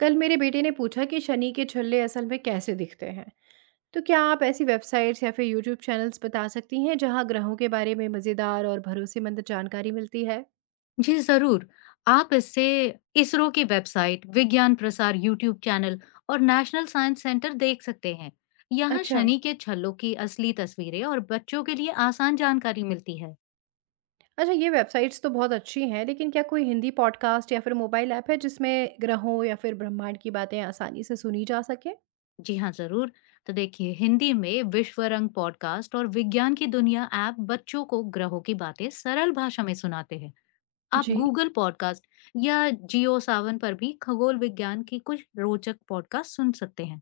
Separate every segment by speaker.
Speaker 1: कल मेरे बेटे ने पूछा कि शनि के छल्ले असल में कैसे दिखते हैं। तो क्या आप ऐसी वेबसाइट्स या फिर यूट्यूब चैनल्स बता सकती हैं जहां ग्रहों के बारे में मज़ेदार और भरोसेमंद जानकारी मिलती है।
Speaker 2: जी, ज़रूर। आप इससे इसरो की वेबसाइट, विज्ञान प्रसार यूट्यूब चैनल और नेशनल साइंस सेंटर देख सकते हैं। यहाँ
Speaker 1: अच्छा
Speaker 2: शनि के छल्लों की असली तस्वीरें और बच्चों के लिए आसान जानकारी मिलती है।
Speaker 1: अच्छा ये वेबसाइट्स तो बहुत अच्छी हैं, लेकिन क्या कोई हिंदी पॉडकास्ट या फिर मोबाइल ऐप है जिसमें ग्रहों या फिर ब्रह्मांड की बातें आसानी से सुनी जा सके।
Speaker 2: जी हाँ, ज़रूर। तो देखिए, हिंदी में विश्व रंग पॉडकास्ट और विज्ञान की दुनिया ऐप बच्चों को ग्रहों की बातें सरल भाषा में सुनाते हैं। आप
Speaker 1: जी।
Speaker 2: गूगल पॉडकास्ट या जियो सावन पर भी खगोल विज्ञान की कुछ रोचक पॉडकास्ट सुन सकते हैं।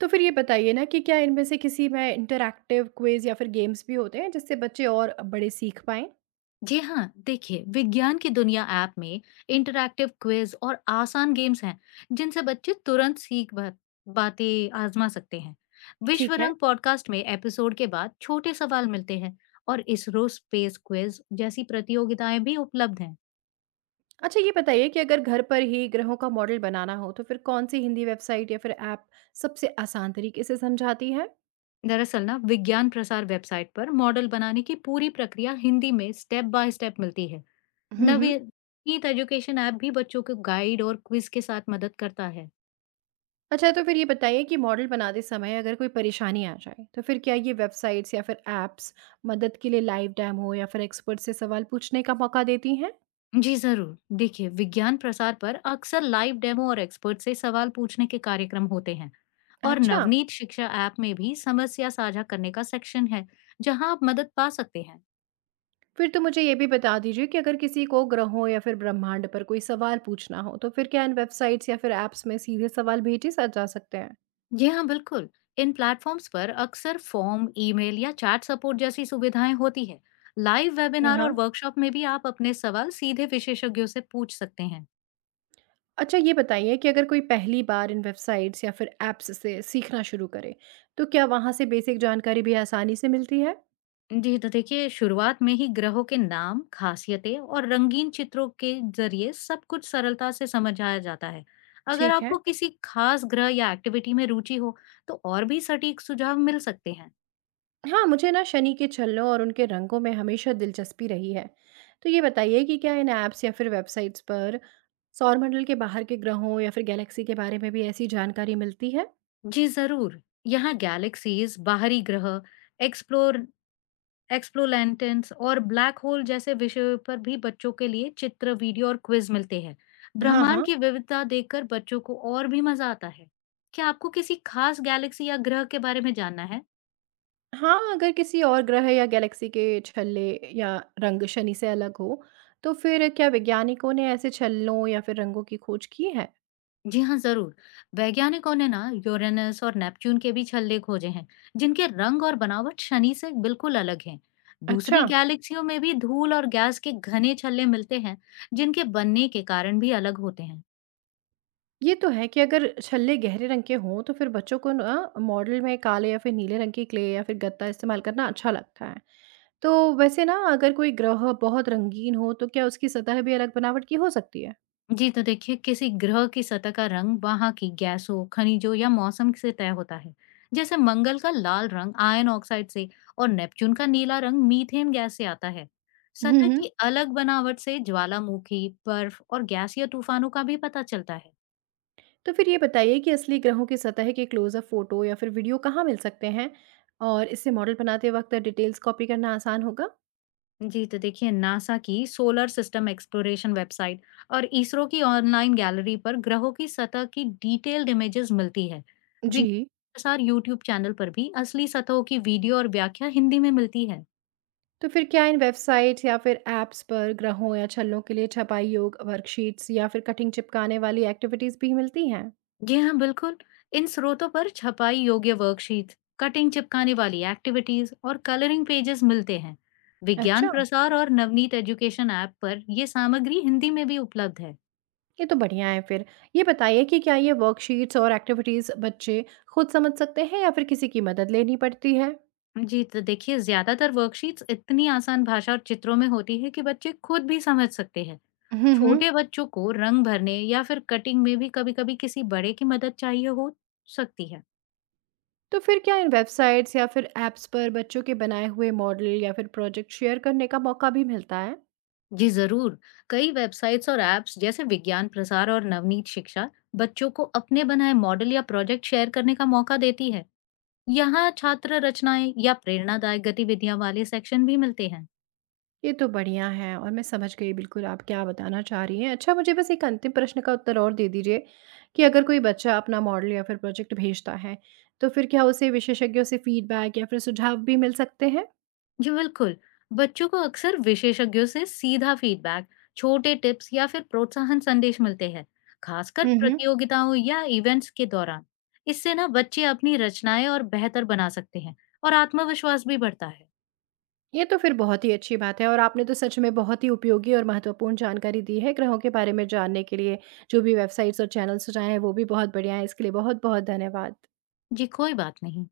Speaker 1: तो फिर ये बताइए ना कि क्या इनमें से किसी में इंटरैक्टिव क्विज या फिर गेम्स भी होते हैं जिससे बच्चे और बड़े सीख पाएं।
Speaker 2: जी हाँ, देखिए विज्ञान की दुनिया ऐप में इंटरैक्टिव क्विज और आसान गेम्स हैं जिनसे बच्चे तुरंत बातें आजमा सकते हैं। विश्व
Speaker 1: ठीक है।
Speaker 2: रंग पॉडकास्ट में एपिसोड के बाद छोटे सवाल मिलते हैं और इसरो स्पेस क्विज जैसी प्रतियोगिताएं भी उपलब्ध हैं।
Speaker 1: अच्छा ये बताइए कि अगर घर पर ही ग्रहों का मॉडल बनाना हो, तो फिर कौन-सी हिंदी वेबसाइट या फिर ऐप सबसे आसान तरीके से समझाती है?
Speaker 2: दरअसल ना विज्ञान प्रसार वेबसाइट पर मॉडल बनाने की पूरी प्रक्रिया हिंदी में स्टेप बाय स्टेप मिलती है।
Speaker 1: हम्म।
Speaker 2: नवीनीत एजुकेशन ऐप भी बच्चों को गाइड और क्विज के साथ मदद करता है।
Speaker 1: अच्छा, तो फिर ये बताइए कि मॉडल बनाते समय अगर कोई परेशानी आ जाए, तो फिर क्या ये वेबसाइट्स या फिर ऐप्स मदद के लिए लाइव डेमो या फिर एक्सपर्ट से सवाल पूछने का मौका देती हैं?
Speaker 2: जी जरूर, देखिए विज्ञान प्रसार पर अक्सर लाइव डेमो और एक्सपर्ट से सवाल पूछने के कार्यक्रम होते हैं। और
Speaker 1: अच्छा।
Speaker 2: नवनीत शिक्षा ऐप में भी समस्या साझा करने का सेक्शन है, जहां आप मदद पा सकते हैं।
Speaker 1: फिर तो मुझे ये भी बता दीजिए कि अगर किसी को ग्रहों या फिर ब्रह्मांड पर कोई सवाल पूछना हो, तो फिर क्या इन वेबसाइट्स या फिर ऐप्स में सीधे सवाल जा सकते हैं?
Speaker 2: जी हाँ, बिल्कुल। इन प्लेटफॉर्म्स पर अक्सर फॉर्म, ईमेल या चैट सपोर्ट जैसी सुविधाएं होती है। लाइव वेबिनार और
Speaker 1: हाँ।
Speaker 2: वर्कशॉप में भी आप अपने सवाल सीधे विशेषज्ञों से पूछ सकते हैं।
Speaker 1: अच्छा ये बताइए कि अगर कोई पहली बार इन वेबसाइट्स या फिर ऐप्स से सीखना शुरू करे, तो क्या वहाँ से बेसिक जानकारी भी आसानी से मिलती है?
Speaker 2: जी, तो देखिए शुरुआत में ही ग्रहों के नाम, खासियतें और रंगीन चित्रों के जरिए सब कुछ सरलता से समझाया जाता है। अगर
Speaker 1: ठीक है।
Speaker 2: आपको किसी खास ग्रह या एक्टिविटी में रुचि हो, तो और भी सटीक सुझाव मिल सकते हैं।
Speaker 1: हाँ, मुझे ना शनि के छल्लों और उनके रंगों में हमेशा दिलचस्पी रही है। तो ये बताइए कि क्या इन ऐप्स या फिर वेबसाइट्स पर सौरमंडल के बाहर के ग्रहों या फिर गैलेक्सी के बारे में भी ऐसी जानकारी मिलती है?
Speaker 2: जी जरूर, यहाँ गैलेक्सीज, बाहरी ग्रह, एक्सप्लोर एक्सप्लोलैंटेंस और ब्लैक होल जैसे विषयों पर भी बच्चों के लिए चित्र, वीडियो और क्विज मिलते हैं।
Speaker 1: हाँ,
Speaker 2: ब्रह्मांड
Speaker 1: हाँ।
Speaker 2: की विविधता देखकर बच्चों को और भी मजा आता है। क्या आपको किसी खास गैलेक्सी या ग्रह के बारे में जानना है?
Speaker 1: हाँ, अगर किसी और ग्रह या गैलेक्सी के छल्ले या रंग शनि से अलग हो, तो फिर क्या वैज्ञानिकों ने ऐसे छल्लों या फिर रंगों की खोज की है?
Speaker 2: जी हाँ, ज़रूर। वैज्ञानिकों ने ना यूरेनस और नेपच्यून के भी छल्ले खोजे हैं, जिनके रंग और बनावट शनि से बिल्कुल अलग हैं। दूसरी
Speaker 1: अच्छा,
Speaker 2: गैलेक्सियों में भी धूल और गैस के घने छल्ले मिलते हैं, जिनके बनने के कारण भी अलग होते हैं।
Speaker 1: ये तो है कि अगर छल्ले गहरे रंग के हों तो फिर बच्चों को ना मॉडल में काले या फिर नीले रंग की क्ले या फिर गत्ता इस्तेमाल करना अच्छा लगता है। तो वैसे ना अगर कोई ग्रह बहुत रंगीन हो, तो क्या उसकी सतह भी अलग बनावट की हो सकती है?
Speaker 2: जी, तो देखिए किसी ग्रह की सतह का रंग वहाँ की गैसों, खनिजों या मौसम से तय होता है। जैसे मंगल का लाल रंग आयन ऑक्साइड से और नेपच्यून का नीला रंग मीथेन गैस से आता है।
Speaker 1: हम्म
Speaker 2: सतह
Speaker 1: हम्म
Speaker 2: की अलग बनावट से ज्वालामुखी, बर्फ और गैसीय तूफानों का भी पता चलता है।
Speaker 1: तो फिर ये बताइए कि असली ग्रहों की सतह के क्लोजअप फोटो या फिर वीडियो कहाँ मिल सकते हैं, और इससे मॉडल बनाते वक्त डिटेल्स कॉपी करना आसान होगा?
Speaker 2: जी, तो देखिए नासा की सोलर सिस्टम एक्सप्लोरेशन वेबसाइट और इसरो की ऑनलाइन गैलरी पर ग्रहों की सतह की डिटेल्ड इमेजेस मिलती है।
Speaker 1: जी।
Speaker 2: विज्ञान यूट्यूब चैनल पर भी असली सतहों की वीडियो और व्याख्या हिंदी में मिलती है।
Speaker 1: तो फिर क्या इन वेबसाइट्स या फिर ऐप्स पर ग्रहों या छल्लों के लिए छपाई योग वर्कशीट्स या फिर कटिंग चिपकाने वाली एक्टिविटीज़ भी मिलती हैं?
Speaker 2: जी हाँ, बिल्कुल। इन स्रोतों पर छपाई योग्य वर्कशीट, कटिंग चिपकाने वाली एक्टिविटीज और कलरिंग पेजेस मिलते हैं। विज्ञान
Speaker 1: अच्छा,
Speaker 2: प्रसार और नवनीत एजुकेशन ऐप पर ये सामग्री हिंदी में भी उपलब्ध है।
Speaker 1: ये तो बढ़िया है फिर। ये बताइए कि क्या ये वर्कशीट्स और एक्टिविटीज़ बच्चे खुद समझ सकते हैं या फिर किसी की मदद लेनी पड़ती है?
Speaker 2: जी, तो देखिए ज़्यादातर वर्कशीट्स इतनी आसान भाषा और चित्रों में होती है कि बच्चे खुद भी समझ सकते हैं।
Speaker 1: हम्म।
Speaker 2: छोटे बच्चों को रंग भरने या फिर कटिंग में भी कभी-कभी किसी बड़े की मदद चाहिए हो सकती है।
Speaker 1: तो फिर क्या इन वेबसाइट्स या फिर ऐप्स पर बच्चों के बनाए हुए मॉडल या फिर प्रोजेक्ट शेयर करने का मौका भी मिलता है?
Speaker 2: जी ज़रूर, कई वेबसाइट्स और ऐप्स जैसे विज्ञान प्रसार और नवनीत शिक्षा बच्चों को अपने बनाए मॉडल या प्रोजेक्ट शेयर करने का मौका देती है। यहाँ छात्र रचनाएं या प्रेरणादायक गतिविधियां वाले सेक्शन भी मिलते हैं।
Speaker 1: ये तो बढ़िया है और मैं समझ गई बिल्कुल आप क्या बताना चाह रही हैं। अच्छा मुझे बस एक अंतिम प्रश्न का उत्तर और दे दीजिए कि अगर कोई बच्चा अपना मॉडल या फिर प्रोजेक्ट भेजता है, तो फिर क्या उसे विशेषज्ञों से फीडबैक या फिर सुझाव भी मिल सकते हैं?
Speaker 2: जी बिल्कुल, बच्चों को अक्सर विशेषज्ञों से सीधा फीडबैक, छोटे टिप्स या फिर प्रोत्साहन संदेश मिलते हैं, खासकर
Speaker 1: हम्म।
Speaker 2: प्रतियोगिताओं या इवेंट्स के दौरान। इससे ना बच्चे अपनी रचनाएं और बेहतर बना सकते हैं और आत्मविश्वास भी बढ़ता है।
Speaker 1: ये तो फिर बहुत ही अच्छी बात है, और आपने तो सच में बहुत ही उपयोगी और महत्वपूर्ण जानकारी दी है। ग्रहों के बारे में जानने के लिए जो भी वेबसाइट्स और चैनल सुझाए हैं वो भी बहुत बढ़िया है। इसके लिए बहुत बहुत धन्यवाद।
Speaker 2: जी, कोई बात नहीं।